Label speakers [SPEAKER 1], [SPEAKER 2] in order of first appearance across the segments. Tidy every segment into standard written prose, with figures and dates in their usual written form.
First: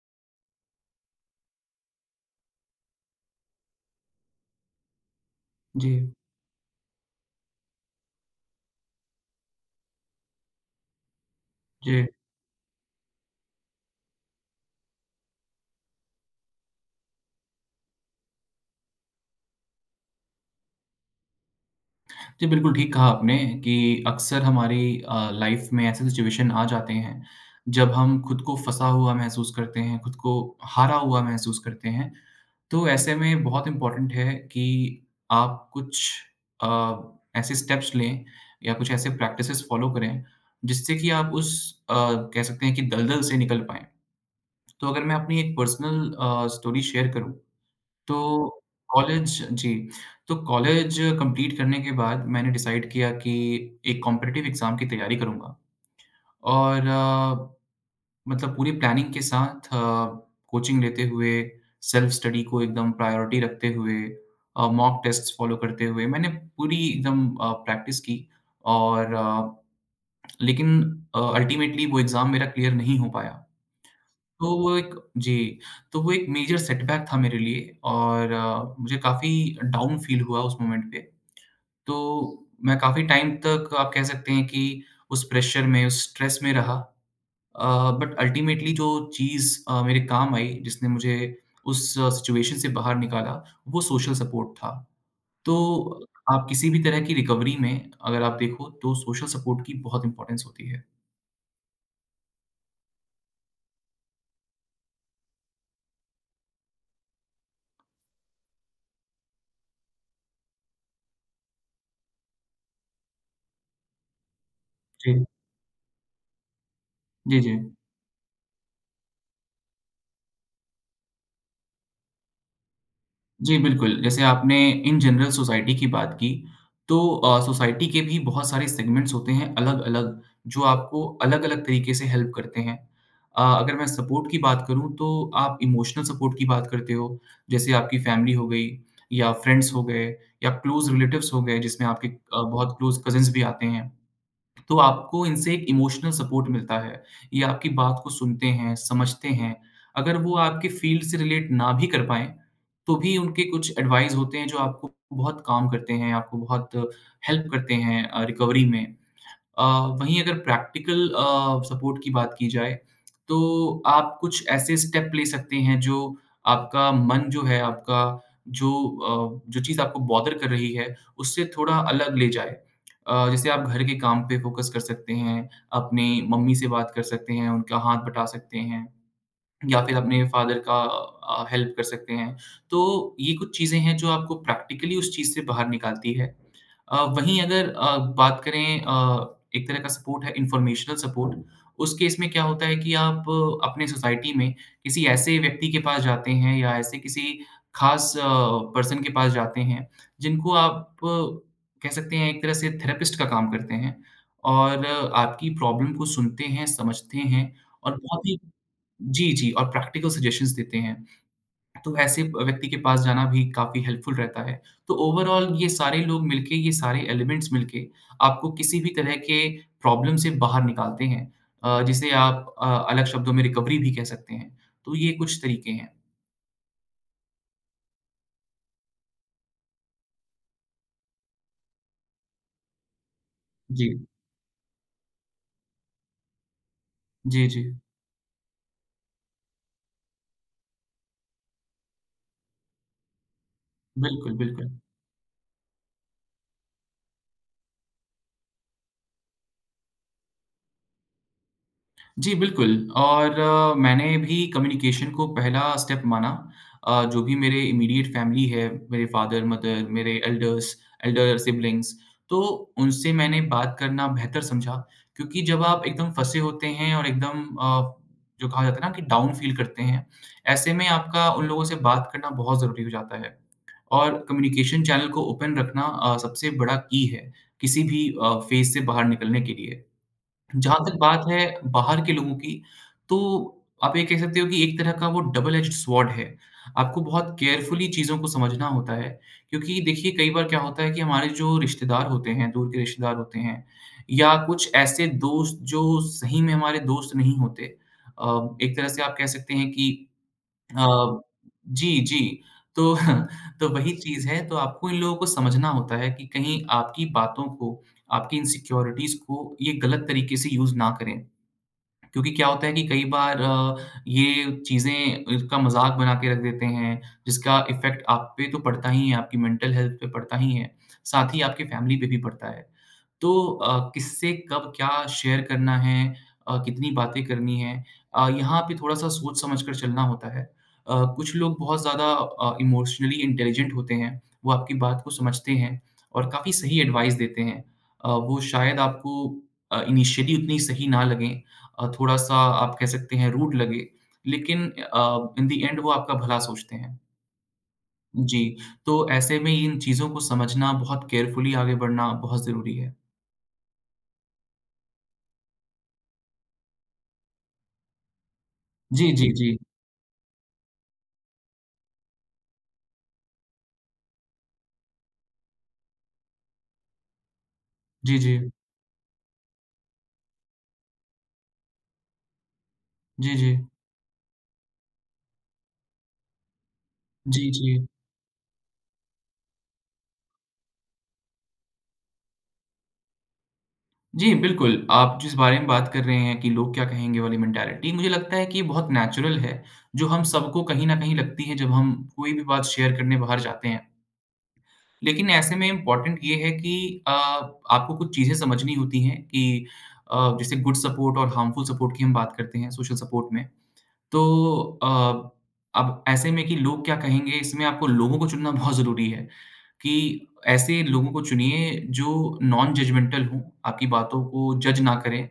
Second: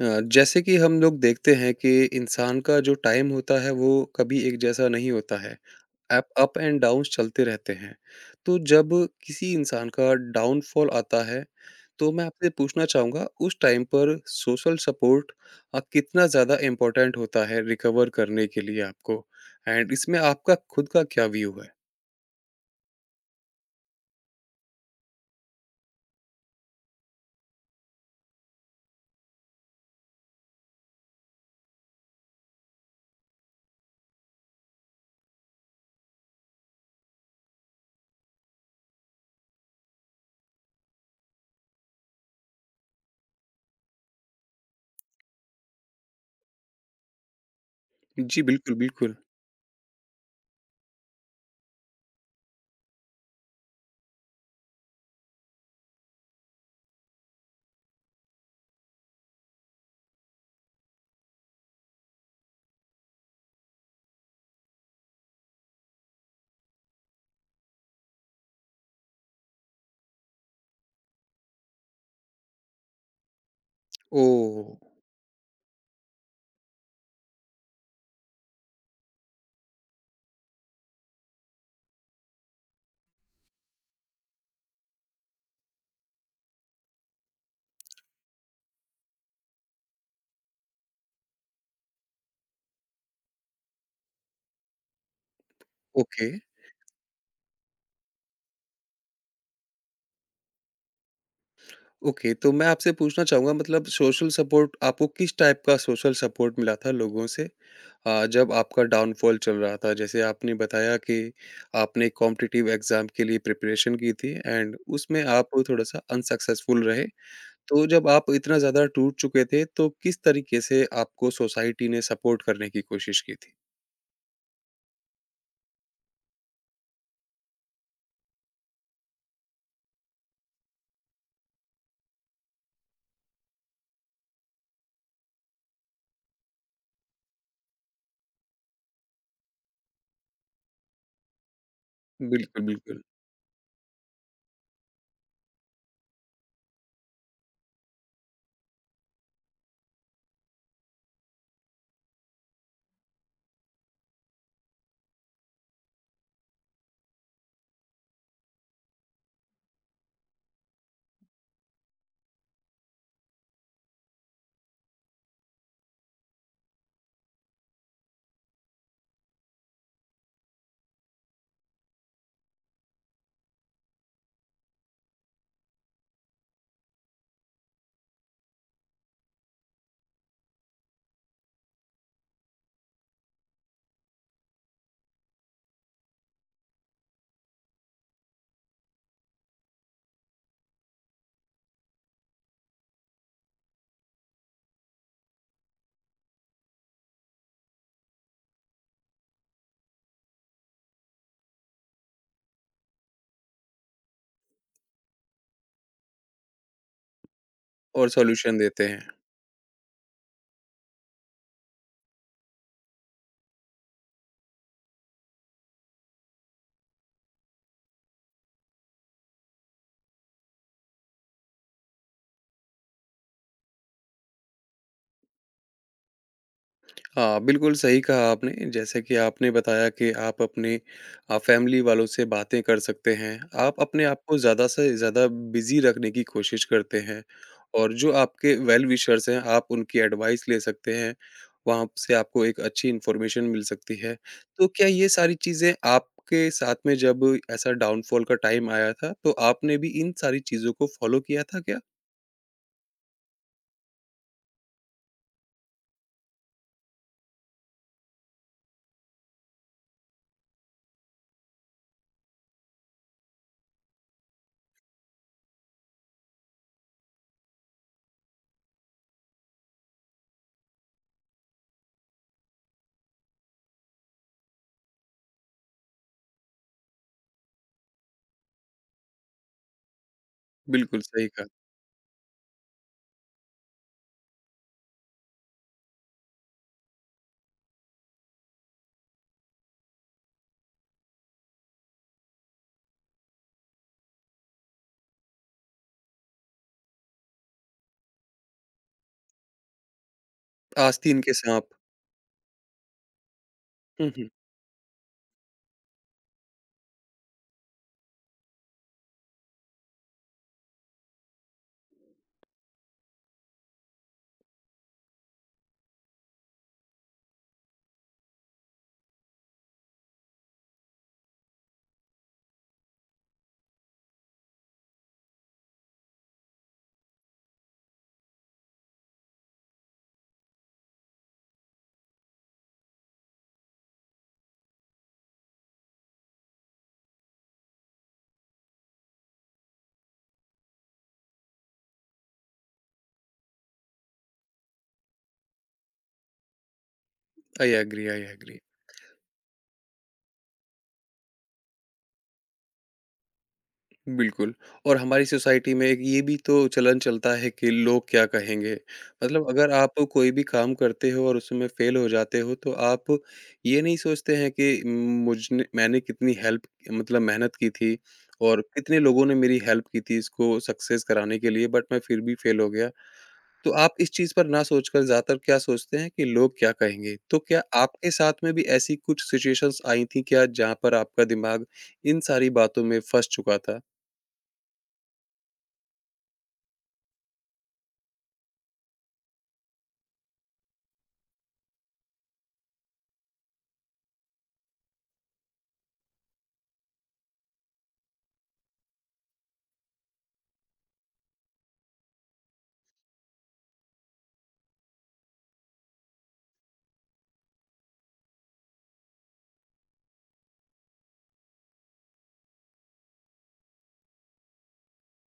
[SPEAKER 1] अ, जैसे कि हम लोग देखते हैं कि इंसान का जो टाइम होता है वो कभी एक जैसा नहीं होता है।
[SPEAKER 2] जी,
[SPEAKER 1] अप अप एंड डाउन्स चलते रहते हैं। तो जब किसी इंसान का डाउनफॉल आता है,
[SPEAKER 2] जी।
[SPEAKER 1] तो मैं आपसे पूछना चाहूँगा उस टाइम पर सोशल सपोर्ट कितना ज़्यादा इम्पोर्टेंट होता है रिकवर करने के लिए आपको? एंड इसमें आपका खुद का क्या व्यू है?
[SPEAKER 2] जी, बिल्कुल ठीक कहा आपने कि अक्सर हमारी लाइफ़ में ऐसे सिचुएशन आ जाते हैं, जब हम खुद को फँसा हुआ महसूस करते हैं, खुद को हारा हुआ महसूस करते हैं। तो ऐसे में बहुत इम्पोर्टेंट है कि आप कुछ अ, ऐसे स्टेप्स लें या कुछ ऐसे प्रैक्टिसेस फ़ॉलो करें, जिससे कि आप उस अ, कह सकते हैं कि दलदल से निकल पाएँ। तो अगर मैं अपनी एक पर्सनल स्टोरी शेयर करूँ
[SPEAKER 1] जी
[SPEAKER 2] तो
[SPEAKER 1] बिल्कुल, बिल्कुल।
[SPEAKER 2] कॉलेज जी। तो कॉलेज कंप्लीट करने के बाद मैंने डिसाइड किया कि एक कॉम्पिटिटिव एग्ज़ाम की तैयारी करूँगा और मतलब पूरी प्लानिंग के साथ कोचिंग लेते हुए, सेल्फ स्टडी को एकदम प्रायोरिटी रखते हुए मॉक टेस्ट्स फ़ॉलो करते हुए मैंने पूरी एकदम प्रैक्टिस की और लेकिन अल्टीमेटली वो एग्ज़ाम मेरा क्लियर नहीं हो पाया। तो
[SPEAKER 1] ओह!
[SPEAKER 2] वो एक जी। तो वो एक मेजर सेटबैक था मेरे लिए और मुझे काफ़ी डाउन फ़ील हुआ उस मोमेंट पे। तो मैं काफ़ी टाइम तक आप कह सकते हैं कि उस प्रेशर में, उस स्ट्रेस में रहा। बट अल्टीमेटली जो चीज़ मेरे काम आई, जिसने मुझे उस सिचुएशन से बाहर निकाला, वो सोशल सपोर्ट था। तो
[SPEAKER 1] ओके।
[SPEAKER 2] आप किसी भी तरह की रिकवरी में अगर आप देखो, तो सोशल सपोर्ट की बहुत इम्पोर्टेंस होती है।
[SPEAKER 1] ओके, तो मैं आपसे पूछना चाहूँगा मतलब सोशल सपोर्ट आपको किस टाइप का सोशल सपोर्ट मिला था लोगों से जब आपका डाउनफॉल चल रहा था? जैसे आपने बताया कि आपने कॉम्पिटिटिव एग्ज़ाम के लिए प्रिपरेशन की थी एंड
[SPEAKER 2] जी।
[SPEAKER 1] उसमें आप थोड़ा-सा अनसक्सेसफुल रहे।
[SPEAKER 2] जी, जी।
[SPEAKER 1] तो जब आप इतना ज़्यादा टूट चुके थे, तो किस तरीके से आपको सोसाइटी ने सपोर्ट करने की कोशिश की थी?
[SPEAKER 2] जी, बिल्कुल। जैसे आपने इन जनरल सोसाइटी की बात की, तो सोसाइटी के भी बहुत सारे सेगमेंट्स होते हैं अलग-अलग, जो आपको अलग-अलग तरीके से हेल्प करते हैं। अगर मैं सपोर्ट की बात करूँ, तो आप इमोशनल सपोर्ट की बात करते हो, जैसे आपकी फैमिली हो गई या फ्रेंड्स हो गए या क्लोज़ रिलेटिव्स हो गए, जिसमें आपके
[SPEAKER 1] बिल्कुल,
[SPEAKER 2] बहुत क्लोज़
[SPEAKER 1] बिल्कुल
[SPEAKER 2] कज़िन्स भी आते हैं। तो आपको इनसे एक इमोशनल सपोर्ट मिलता है। ये आपकी बात को सुनते हैं, समझते हैं। अगर वो आपके फ़ील्ड से रिलेट ना भी कर पाएँ, तो भी उनके कुछ एडवाइस होते हैं जो आपको बहुत काम करते हैं, आपको बहुत हेल्प करते हैं रिकवरी में। अ, वहीं अगर प्रैक्टिकल सपोर्ट की बात की जाए, तो आप कुछ ऐसे स्टेप ले सकते हैं जो आपका मन जो है, आपका जो जो चीज़ आपको बॉदर कर रही है, उससे थोड़ा अलग ले जाए। जैसे आप घर के काम पे फ़ोकस कर सकते हैं, अपनी मम्मी से बात कर सकते हैं, उनका हाथ बटा सकते हैं या फिर अपने फादर का हेल्प कर सकते हैं। तो ये कुछ चीज़ें हैं जो आपको प्रैक्टिकली उस चीज़ से बाहर निकालती है। वहीं अगर बात करें एक तरह का सपोर्ट है इन्फॉर्मेशनल सपोर्ट, उस केस में क्या होता है कि आप अपने सोसाइटी में किसी ऐसे व्यक्ति के पास जाते हैं या ऐसे किसी खास पर्सन के पास जाते हैं, जिनको आप कह सकते हैं एक तरह से थेरेपिस्ट का काम करते हैं और आपकी प्रॉब्लम को सुनते हैं, समझते हैं और
[SPEAKER 1] और
[SPEAKER 2] बहुत ही।
[SPEAKER 1] सॉल्यूशन देते हैं।
[SPEAKER 2] जी, जी, और प्रैक्टिकल सजेशंस देते हैं। तो ऐसे व्यक्ति के पास जाना भी काफ़ी हेल्पफुल रहता है। तो ओवरॉल ये सारे लोग मिलके, ये सारे एलिमेंट्स मिलके आपको किसी भी तरह के प्रॉब्लम से बाहर निकालते हैं जिसे आप अलग शब्दों में रिकवरी भी कह सकते हैं। तो ये कुछ तरीके हैं।
[SPEAKER 1] हाँ, बिल्कुल सही कहा आपने। जैसे कि आपने बताया कि आप अपने फैमिली वालों से बातें कर सकते हैं। आप
[SPEAKER 2] जी।
[SPEAKER 1] अपने आप को ज़्यादा से ज़्यादा बिज़ी रखने की कोशिश करते हैं
[SPEAKER 2] जी, जी।
[SPEAKER 1] और जो आपके वेल विशर्स हैं, आप उनकी एडवाइस ले सकते हैं। वहाँ से आपको एक अच्छी इन्फॉर्मेशन मिल सकती है।
[SPEAKER 2] बिल्कुल,
[SPEAKER 1] तो
[SPEAKER 2] बिल्कुल।
[SPEAKER 1] क्या ये सारी चीज़ें आपके साथ में जब ऐसा डाउनफॉल का टाइम आया था, तो आपने भी इन सारी चीज़ों को फ़ॉलो किया था क्या?
[SPEAKER 2] जी, बिल्कुल और मैंने भी कम्युनिकेशन को पहला स्टेप माना। जो भी मेरे इमीडिएट फैमिली है, मेरे फादर-मदर, मेरे एल्डर सिब्लिंग्स, तो उनसे मैंने बात करना बेहतर समझा क्योंकि जब आप एकदम फँसे होते हैं और एकदम जो कहा जाता है ना कि डाउन फ़ील करते हैं, ऐसे में आपका उन लोगों से बात करना बहुत ज़रूरी हो जाता है। और कम्युनिकेशन चैनल को ओपन रखना सबसे बड़ा की है, किसी भी फ़ेज़ से बाहर निकलने के लिए। जहाँ तक
[SPEAKER 1] बिल्कुल
[SPEAKER 2] बात
[SPEAKER 1] सही
[SPEAKER 2] है
[SPEAKER 1] कहा।
[SPEAKER 2] बाहर के लोगों की, तो आप ये कह सकते हो कि एक तरह का वो डबल एज्ड स्वॉर्ड है। आपको बहुत केयरफुली चीज़ों को समझना होता है, क्योंकि देखिए कई बार क्या होता है कि हमारे जो रिश्तेदार होते हैं, दूर के रिश्तेदार होते हैं या कुछ ऐसे दोस्त जो सही में हमारे दोस्त नहीं होते। एक तरह से आप कह सकते हैं कि अ,
[SPEAKER 1] आस्तीन के साँप।
[SPEAKER 2] जी, जी। तो तो वही
[SPEAKER 1] हुँ,
[SPEAKER 2] चीज़
[SPEAKER 1] हुँ।
[SPEAKER 2] है, तो आपको इन लोगों को समझना होता है कि कहीं आपकी बातों को, आपकी इनसिक्योरिटीज़ को ये गलत तरीके से यूज़ ना करें। क्योंकि क्या होता है कि कई बार ये चीज़ें इसका मज़ाक बना के रख देते हैं, जिसका इफ़ेक्ट आप पे तो पड़ता ही है, आपकी मेंटल हेल्थ पे पड़ता ही है, साथ ही आपकी फैमिली पे भी पड़ता है। तो किससे कब क्या शेयर करना है, कितनी बातें करनी हैं, यहाँ पे थोड़ा-सा सोच-समझ कर चलना होता है। कुछ लोग बहुत ज़्यादा इमोशनली इंटेलिजेंट होते हैं, वो आपकी बात को समझते हैं और काफ़ी सही एडवाइस देते हैं। वो शायद आपको इनिशियली उतनी सही ना लगें, थोड़ा-सा आप कह सकते हैं रूड लगे, लेकिन इन द एंड वो आपका भला सोचते हैं।
[SPEAKER 1] आई एग्री, आई
[SPEAKER 2] जी,
[SPEAKER 1] एग्री।
[SPEAKER 2] तो ऐसे में इन चीज़ों को समझना, बहुत केयरफुली आगे बढ़ना बहुत ज़रूरी है।
[SPEAKER 1] बिल्कुल, और हमारी सोसाइटी में एक ये भी तो चलन चलता है कि लोग क्या कहेंगे?
[SPEAKER 2] जी, जी,
[SPEAKER 1] मतलब
[SPEAKER 2] जी।
[SPEAKER 1] अगर आप कोई भी काम करते हो और उसमें फ़ेल हो जाते हो, तो आप ये नहीं सोचते हैं कि मुझने मैंने कितनी हेल्प मतलब मेहनत की थी
[SPEAKER 2] जी, जी।
[SPEAKER 1] और कितने लोगों ने मेरी हेल्प की थी इसको सक्सेस कराने के लिए, बट मैं फिर भी फ़ेल हो गया।
[SPEAKER 2] जी, जी।
[SPEAKER 1] तो आप इस चीज़ पर ना सोचकर ज़्यादातर क्या सोचते हैं कि लोग क्या कहेंगे? तो
[SPEAKER 2] जी,
[SPEAKER 1] क्या
[SPEAKER 2] जी।
[SPEAKER 1] आपके साथ में भी ऐसी कुछ सिचुएशंस आई थी क्या, जहाँ पर आपका दिमाग इन सारी बातों में फँस चुका था?
[SPEAKER 2] जी, बिल्कुल, आप जिस बारे में बात कर रहे हैं कि लोग क्या कहेंगे वाली मेंटालिटी, मुझे लगता है कि ये बहुत नेचुरल है, जो हम सबको कहीं न कहीं लगती है जब हम कोई भी बात शेयर करने बाहर जाते हैं। लेकिन ऐसे में इम्पोर्टेंट ये है कि अ, आपको कुछ चीज़ें समझनी होती हैं कि जैसे गुड सपोर्ट और हार्मफुल सपोर्ट की हम बात करते हैं सोशल सपोर्ट में। तो अ, अब ऐसे में कि लोग क्या कहेंगे इसमें आपको लोगों को चुनना बहुत ज़रूरी है कि ऐसे लोगों को चुनिए जो नॉन जजमेंटल हों, आपकी बातों को जज ना करें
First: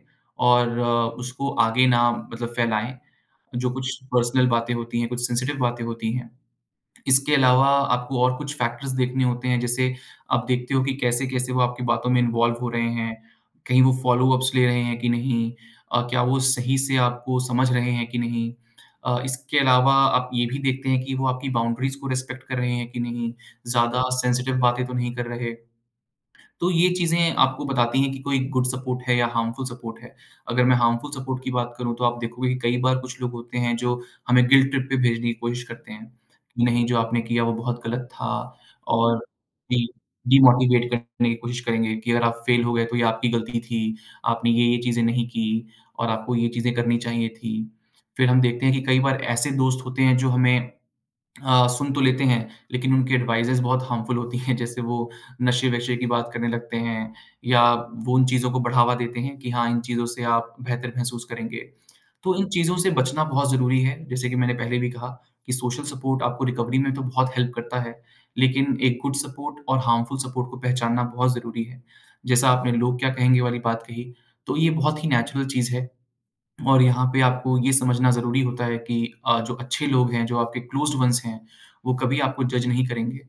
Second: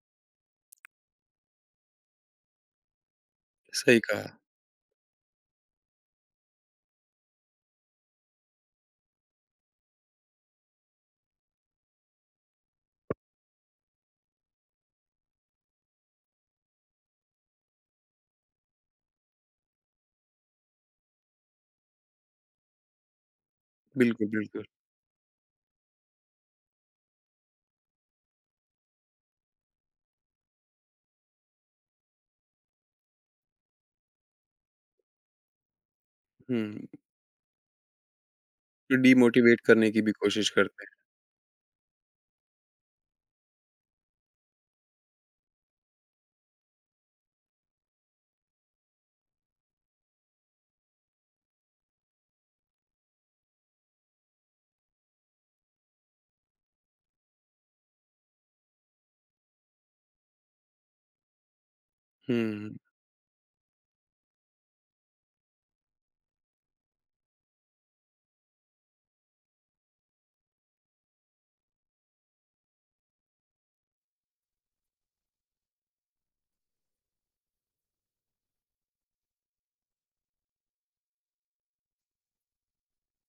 [SPEAKER 2] और उसको आगे ना मतलब फैलाएँ। जो कुछ
[SPEAKER 1] सही कहा।
[SPEAKER 2] पर्सनल बातें होती हैं, कुछ सेंसिटिव बातें होती हैं। इसके अलावा आपको और कुछ फैक्टर्स देखने होते हैं, जैसे आप देखते हो कि कैसे-कैसे वो आपकी बातों में इन्वॉल्व हो रहे हैं, कहीं वो फ़ॉलो-अप्स ले रहे हैं कि नहीं? क्या वो सही से आपको समझ रहे हैं कि नहीं? इसके अलावा आप ये भी देखते हैं कि वो आपकी बाउंड्रीज़ को रिस्पेक्ट कर रहे हैं कि नहीं? ज़्यादा
[SPEAKER 1] बिल्कुल,
[SPEAKER 2] सेंसिटिव
[SPEAKER 1] बिल्कुल।
[SPEAKER 2] बातें तो नहीं कर रहे। तो ये चीज़ें आपको बताती हैं कि कोई गुड सपोर्ट है या हार्मफुल सपोर्ट है। अगर मैं हार्मफुल सपोर्ट की बात करूँ तो आप देखोगे कि कई बार कुछ लोग होते हैं जो हमें गिल्ट ट्रिप पे भेजने की कोशिश करते हैं, कि नहीं
[SPEAKER 1] हुँ,
[SPEAKER 2] जो आपने किया वो बहुत गलत था
[SPEAKER 1] तो
[SPEAKER 2] और
[SPEAKER 1] डीमोटिवेट
[SPEAKER 2] डी
[SPEAKER 1] करने की भी कोशिश करते
[SPEAKER 2] डिमोटिवेट
[SPEAKER 1] हैं।
[SPEAKER 2] करने की कोशिश करेंगे कि अगर आप फेल हो गए तो ये आपकी गलती थी, आपने ये-ये चीज़ें नहीं की और आपको ये चीज़ें करनी चाहिए थी। फिर हम देखते हैं कि कई बार ऐसे दोस्त होते हैं जो हमें सुन तो लेते हैं, लेकिन उनकी एडवाइसेज़ बहुत हार्मफुल होती हैं। जैसे वो नशे-वशे की बात करने लगते हैं या वो उन चीज़ों को बढ़ावा देते हैं कि हाँ, इन चीज़ों से आप बेहतर महसूस करेंगे। तो
[SPEAKER 1] हुँ,
[SPEAKER 2] इन चीज़ों
[SPEAKER 1] हुँ।
[SPEAKER 2] से बचना बहुत ज़रूरी है। जैसे कि मैंने पहले भी कहा कि सोशल सपोर्ट आपको रिकवरी में तो बहुत हेल्प करता है, लेकिन एक गुड सपोर्ट और हार्मफुल सपोर्ट को पहचानना बहुत ज़रूरी है। जैसा आपने लोग क्या कहेंगे वाली बात कही, तो ये बहुत ही नेचुरल चीज़ है और यहाँ पे आपको ये समझना ज़रूरी होता है कि जो अच्छे लोग हैं, जो आपके क्लोज़्ड वन्स हैं, वो कभी आपको जज नहीं करेंगे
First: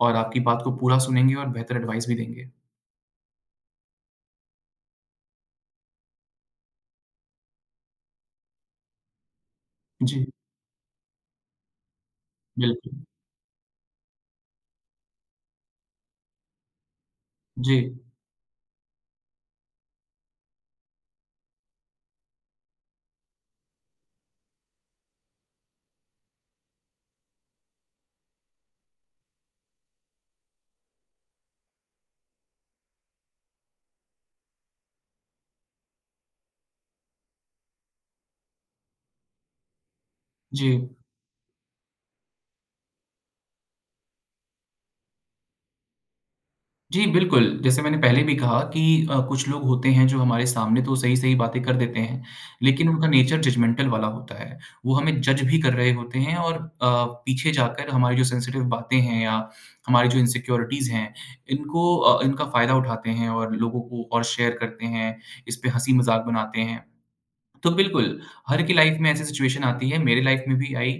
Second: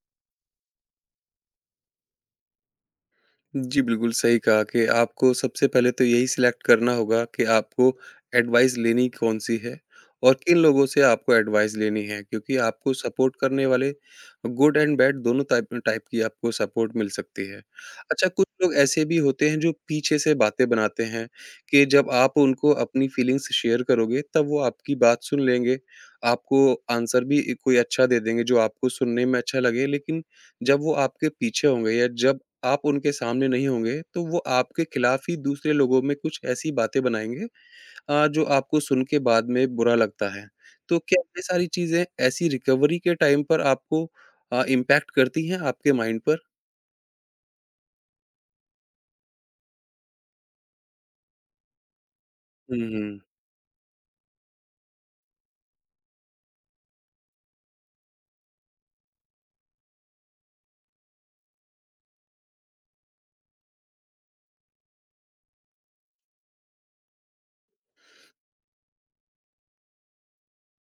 [SPEAKER 2] और आपकी बात को पूरा सुनेंगे और बेहतर एडवाइस भी देंगे।
[SPEAKER 1] जी, बिल्कुल सही कहा कि आपको सबसे पहले तो यही सिलेक्ट करना होगा कि आपको एडवाइस लेनी कौन-सी है
[SPEAKER 2] जी,
[SPEAKER 1] और किन लोगों से आपको एडवाइस लेनी है क्योंकि आपको
[SPEAKER 2] बिल्कुल।
[SPEAKER 1] सपोर्ट करने वाले गुड एंड बैड दोनों टाइप टाइप की आपको सपोर्ट मिल सकती है।
[SPEAKER 2] जी,
[SPEAKER 1] अच्छा कुछ लोग ऐसे भी होते हैं जो पीछे से बातें बनाते हैं कि जब आप उनको अपनी फीलिंग्स शेयर करोगे तब वो आपकी बात सुन लेंगे, आपको आंसर भी कोई अच्छा दे देंगे जो आपको सुनने में अच्छा लगे लेकिन जब वो आपके पीछे होंगे या जब आप उनके सामने नहीं होंगे, तो वो आपके खिलाफ ही दूसरे लोगों में कुछ ऐसी बातें बनाएँगे जो आपको सुन के बाद में बुरा लगता है।
[SPEAKER 2] जी।
[SPEAKER 1] तो क्या ये सारी चीज़ें ऐसी रिकवरी के टाइम पर आपको इम्पैक्ट करती हैं आपके माइंड पर?
[SPEAKER 2] जी, बिल्कुल। जैसे मैंने पहले भी कहा कि कुछ लोग होते हैं जो हमारे सामने तो सही-सही बातें कर देते हैं,
[SPEAKER 1] हुँ,
[SPEAKER 2] लेकिन उनका
[SPEAKER 1] हुँ।
[SPEAKER 2] नेचर जजमेंटल वाला होता है। वो हमें जज भी कर रहे होते हैं और पीछे जाकर हमारी जो सेंसिटिव बातें हैं या हमारी जो इनसिक्योरिटीज़ हैं, इनका फ़ायदा उठाते हैं और लोगों को और शेयर करते हैं, इस पे हँसी-मज़ाक बनाते हैं। तो बिल्कुल, हर की लाइफ़ में ऐसी सिचुएशन आती है, मेरे लाइफ़ में भी आई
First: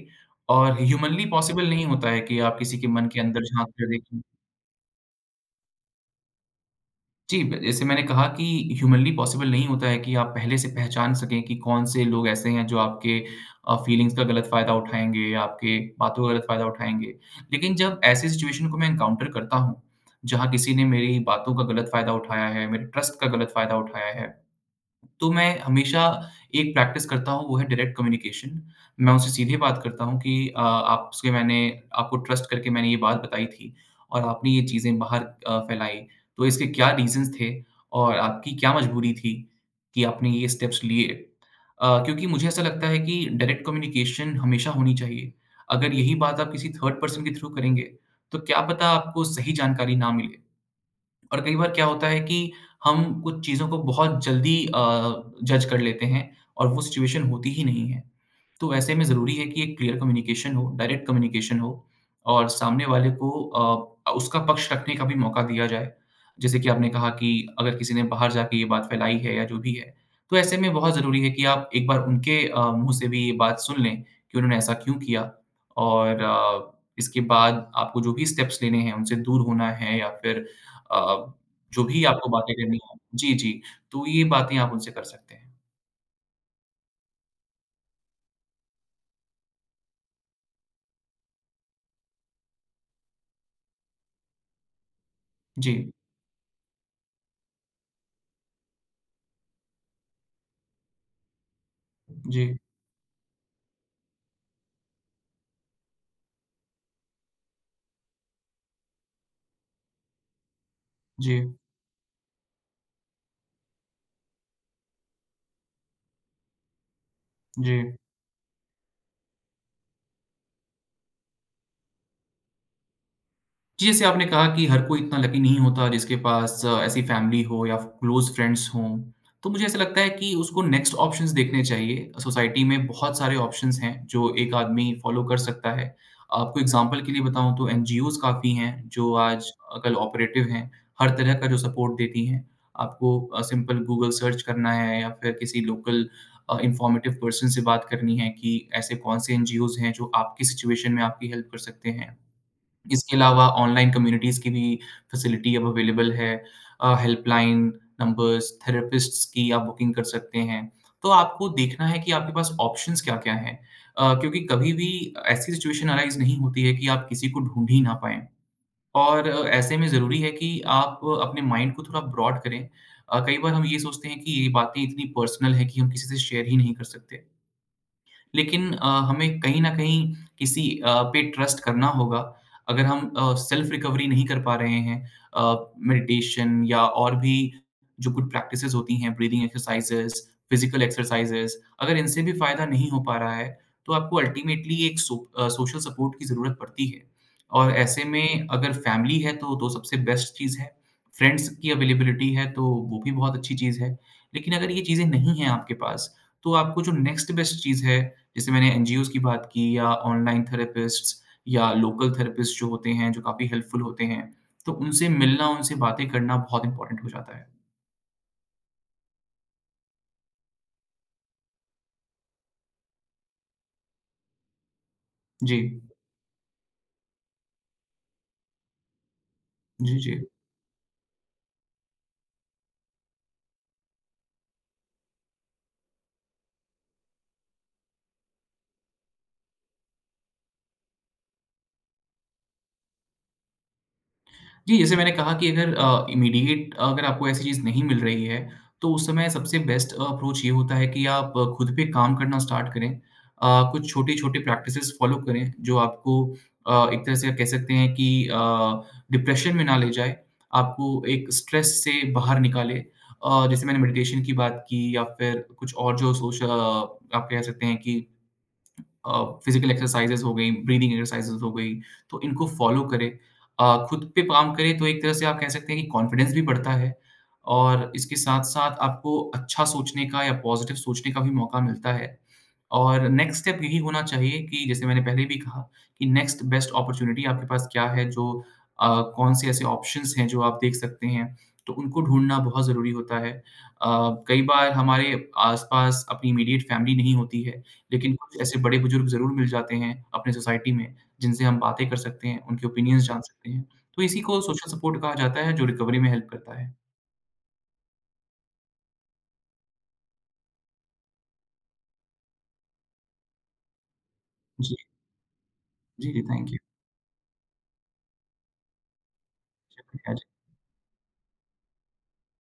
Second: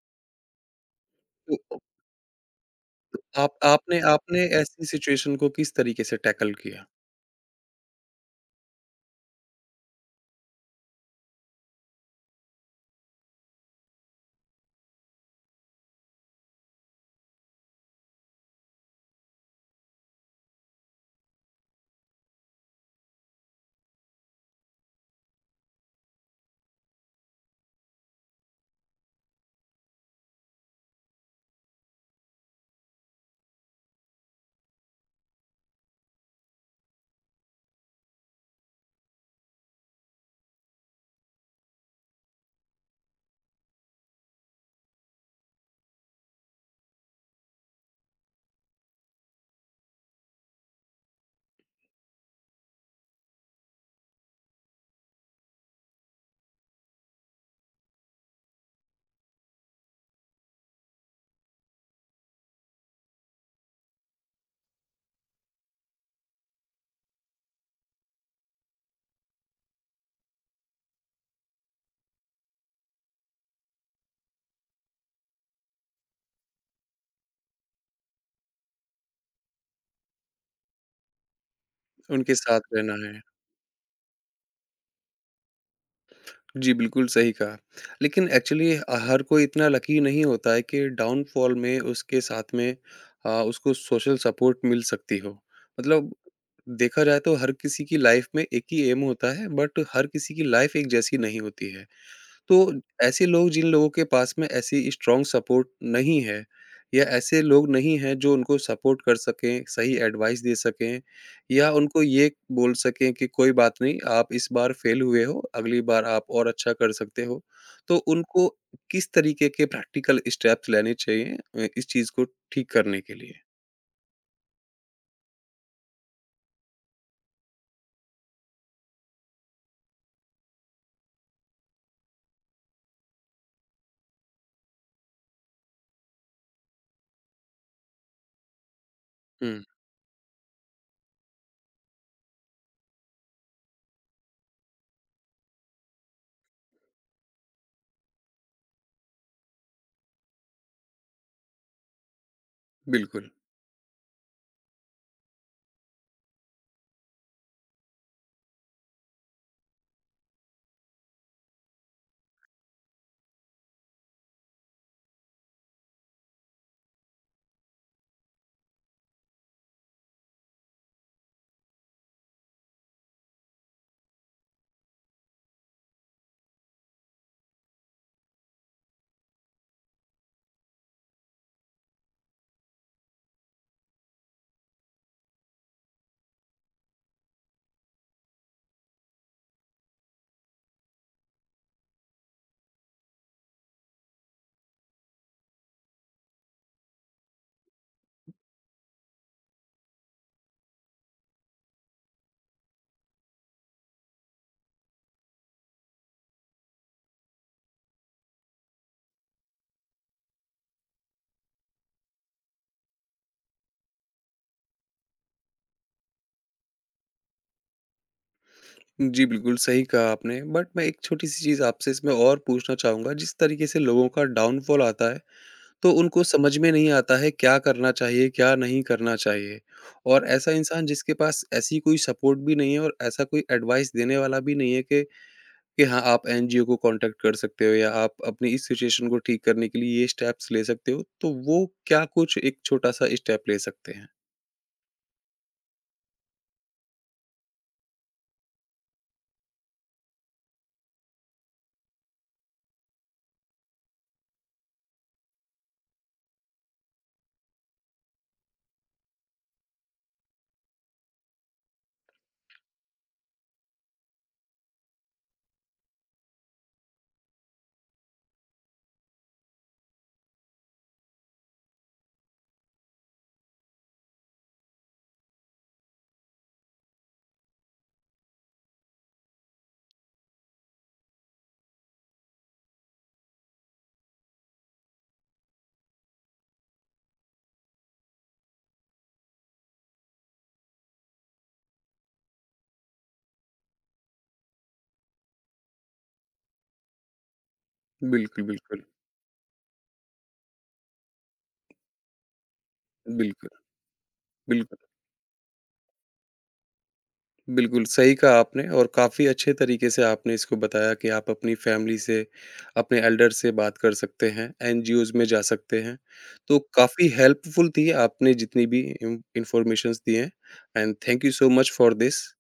[SPEAKER 2] और ह्यूमनली
[SPEAKER 1] तो
[SPEAKER 2] पॉसिबल नहीं होता है कि आप किसी के मन के अंदर
[SPEAKER 1] आप
[SPEAKER 2] झाँक कर
[SPEAKER 1] आपने
[SPEAKER 2] देखें।
[SPEAKER 1] आपने ऐसी सिचुएशन को किस तरीके से टैकल किया?
[SPEAKER 2] जी, ब जैसे मैंने कहा कि ह्यूमनली पॉसिबल नहीं होता है कि आप पहले से पहचान सकें कि कौन-से लोग ऐसे हैं जो आपके फ़ीलिंग्स का गलत फ़ायदा उठाएँगे या आपके बातों का गलत फ़ायदा उठाएँगे। लेकिन जब ऐसी सिचुएशन को मैं एनकाउंटर करता हूँ, जहाँ किसी ने मेरी बातों का गलत फ़ायदा उठाया है, मेरे ट्रस्ट का गलत फ़ायदा उठाया है तो मैं हमेशा एक प्रैक्टिस करता हूँ वो है डायरेक्ट कम्युनिकेशन। मैं उनसे सीधे बात करता हूँ कि आपसे मैंने आपको ट्रस्ट करके मैंने ये बात बताई थी और आपने ये चीज़ें बाहर फैलाई, तो इसके क्या रीज़न्स थे और आपकी क्या मजबूरी थी कि आपने ये स्टेप्स लिए? क्योंकि मुझे ऐसा लगता है कि डायरेक्ट कम्युनिकेशन हमेशा होनी चाहिए। अगर यही बात आप किसी थर्ड पर्सन के थ्रू करेंगे, तो क्या पता आपको सही जानकारी ना मिले। और कई बार क्या होता है कि हम कुछ चीज़ों को बहुत जल्दी जज कर लेते हैं और वो सिचुएशन होती ही नहीं है। तो ऐसे में ज़रूरी है कि एक क्लियर कम्युनिकेशन हो, डायरेक्ट कम्युनिकेशन हो और सामने वाले को उसका पक्ष रखने का भी मौका दिया जाए। जैसे कि आपने कहा कि अगर किसी ने बाहर जाके ये बात फैलाई है या जो भी है, तो ऐसे में बहुत ज़रूरी है कि आप एक बार उनके मुँह से भी ये बात सुन लें कि उन्होंने ऐसा क्यों किया और इसके बाद आपको जो भी स्टेप्स लेने हैं, उनसे दूर होना है या फिर अ, जो भी आपको
[SPEAKER 1] उनके
[SPEAKER 2] बातें
[SPEAKER 1] साथ
[SPEAKER 2] करनी
[SPEAKER 1] रहना
[SPEAKER 2] हों
[SPEAKER 1] है।
[SPEAKER 2] जी, जी। तो ये बातें आप उनसे कर सकते हैं।
[SPEAKER 1] जी, बिल्कुल सही कहा। लेकिन एक्चुअली हर कोई इतना लकी नहीं होता है कि डाउनफॉल में उसके साथ में उसको सोशल सपोर्ट मिल सकती हो।
[SPEAKER 2] जी,
[SPEAKER 1] मतलब देखा जाए तो हर किसी की लाइफ़ में एक ही एम होता है बट हर किसी की लाइफ़ एक जैसी नहीं होती है।
[SPEAKER 2] जी,
[SPEAKER 1] तो ऐसे लोग जिन लोगों के पास में ऐसी स्ट्रॉन्ग सपोर्ट नहीं है या ऐसे लोग नहीं हैं जो उनको सपोर्ट कर सकें, सही एडवाइस दे सकें
[SPEAKER 2] जी,
[SPEAKER 1] या उनको ये बोल सकें कि कोई बात नहीं, आप इस बार फेल हुए हो, अगली बार आप और अच्छा कर सकते हो।
[SPEAKER 2] जी।
[SPEAKER 1] तो उनको किस तरीके के प्रैक्टिकल स्टेप्स लेने चाहिए इस चीज़ को ठीक करने के लिए?
[SPEAKER 2] जी, जैसे आपने कहा कि हर कोई इतना लकी नहीं होता जिसके पास ऐसी फैमिली हो या क्लोज़ फ्रेंड्स हों। तो मुझे ऐसा लगता है कि उसको नेक्स्ट ऑप्शंस देखने चाहिए। सोसाइटी में बहुत सारे ऑप्शंस हैं जो एक आदमी फ़ॉलो कर सकता है। आपको एग्ज़ाम्पल के लिए बताऊँ तो एनजीओज़ काफ़ी हैं जो आज
[SPEAKER 1] हुँ,
[SPEAKER 2] कल ऑपरेटिव हैं। हर तरह का जो सपोर्ट देती हैं। आपको सिंपल गूगल सर्च करना है या फिर किसी लोकल इन्फॉर्मेटिव पर्सन से बात करनी है कि ऐसे कौन से एनजीओज़ हैं जो आपकी सिचुएशन में आपकी हेल्प कर सकते हैं। इसके
[SPEAKER 1] बिल्कुल।
[SPEAKER 2] अलावा ऑनलाइन कम्युनिटीज़ की भी फैसिलिटी अब अवेलेबल है। हेल्पलाइन नंबर्स, थेरेपिस्ट्स की आप बुकिंग कर सकते हैं। तो आपको देखना है कि आपके पास ऑप्शंस क्या-क्या हैं क्योंकि कभी भी ऐसी सिचुएशन अराइज़ नहीं होती है कि आप किसी को ढूँढ ही ना पाएँ। और ऐसे में ज़रूरी है कि आप अपने माइंड को थोड़ा ब्रॉड करें। कई बार हम ये सोचते हैं कि ये बातें इतनी पर्सनल हैं कि हम किसी से शेयर ही नहीं कर सकते। लेकिन हमें कहीं न कहीं किसी पे ट्रस्ट करना होगा। अगर हम सेल्फ रिकवरी नहीं कर पा रहे हैं मेडिटेशन या और भी जो गुड प्रैक्टिसेज़ होती हैं, ब्रीदिंग एक्सरसाइज़ेज़, फिज़िकल एक्सरसाइज़ेज़, अगर इनसे भी फ़ायदा नहीं हो पा रहा है, तो आपको अल्टीमेटली एक सोशल सपोर्ट की ज़रूरत पड़ती है और ऐसे में अगर फैमिली है, तो सबसे बेस्ट चीज़ है। फ्रेंड्स की अवेलेबिलिटी है, तो वो भी बहुत अच्छी चीज़ है। लेकिन अगर ये चीज़ें नहीं हैं आपके पास, तो आपको जो नेक्स्ट बेस्ट चीज़ है जैसे मैंने एनजीओज़ की बात की या ऑनलाइन थेरेपिस्ट्स या लोकल थेरेपिस्ट जो होते हैं, जो काफ़ी हेल्पफुल होते हैं, तो उनसे मिलना, उनसे बातें करना बहुत इम्पोर्टेंट हो जाता है।
[SPEAKER 1] जी, बिल्कुल सही कहा आपने बट मैं एक छोटी-सी चीज़ आपसे इसमें और पूछना चाहूँगा जिस तरीके से लोगों का डाउनफॉल आता है
[SPEAKER 2] जी।
[SPEAKER 1] तो उनको समझ में नहीं आता है क्या करना चाहिए, क्या नहीं करना चाहिए।
[SPEAKER 2] जी, जी।
[SPEAKER 1] और ऐसा इंसान जिसके पास ऐसी कोई सपोर्ट भी नहीं है और ऐसा कोई एडवाइस देने वाला भी नहीं है कि हाँ, आप एनजीओ को कॉन्टैक्ट कर सकते हो या आप अपनी इस सिचुएशन को ठीक करने के लिए ये स्टेप्स ले सकते हो, तो वो क्या कुछ एक छोटा-सा स्टेप ले सकते हैं।
[SPEAKER 2] जी, जैसे मैंने कहा कि अगर इमीडिएट अगर आपको ऐसी चीज़ नहीं मिल रही है, तो उस समय सबसे बेस्ट अप्रोच ये होता है कि आप खुद पे काम करना स्टार्ट करें। कुछ छोटे-छोटे प्रैक्टिसेस फ़ॉलो करें, जो आपको एक तरह से कह सकते हैं कि डिप्रेशन में ना ले जाए, आपको एक स्ट्रेस से बाहर निकाले। जैसे मैंने मेडिटेशन की बात की या फिर कुछ और जो आप कह सकते हैं कि फिजिकल एक्सरसाइजेज हो गई, ब्रीदिंग एक्सरसाइजेज हो गई, तो इनको फ़ॉलो करें। खुद पे काम करें तो एक तरह से आप कह सकते हैं कि कॉन्फिडेंस भी बढ़ता है और इसके साथ-साथ आपको अच्छा सोचने का या पॉज़िटिव सोचने का भी मौका मिलता है। और नेक्स्ट स्टेप यही होना चाहिए कि जैसे मैंने पहले भी कहा कि नेक्स्ट बेस्ट अपॉर्च्युनिटी आपके पास क्या है जो अ, कौन से ऐसे ऑप्शंस हैं जो आप देख सकते हैं, तो उनको ढूँढना बहुत ज़रूरी होता है। अ, कई बार हमारे आस-पास अपनी इमीडिएट फैमिली नहीं होती है लेकिन कुछ
[SPEAKER 1] बिल्कुल,
[SPEAKER 2] ऐसे
[SPEAKER 1] बिल्कुल।
[SPEAKER 2] बड़े-बुजुर्ग ज़रूर मिल जाते हैं अपने सोसाइटी में, जिनसे हम बातें कर सकते हैं, उनके ओपिनियंस जान
[SPEAKER 1] बिल्कुल,
[SPEAKER 2] सकते हैं। तो इसी को सोशल
[SPEAKER 1] बिल्कुल।
[SPEAKER 2] सपोर्ट कहा जाता है, जो रिकवरी में हेल्प करता है।
[SPEAKER 1] बिल्कुल, सही कहा आपने और काफ़ी अच्छे तरीके से आपने इसको बताया कि आप अपनी फैमिली से, अपने एल्डर से बात कर सकते हैं,
[SPEAKER 2] जी,
[SPEAKER 1] एनजीओज़ में जा सकते हैं।
[SPEAKER 2] जी, जी, थैंक यू।
[SPEAKER 1] तो काफ़ी हेल्पफुल थी आपने जितनी भी इम इन्फॉर्मेशंस दी
[SPEAKER 2] शुक्रिया।
[SPEAKER 1] हैं and thank you so much for this.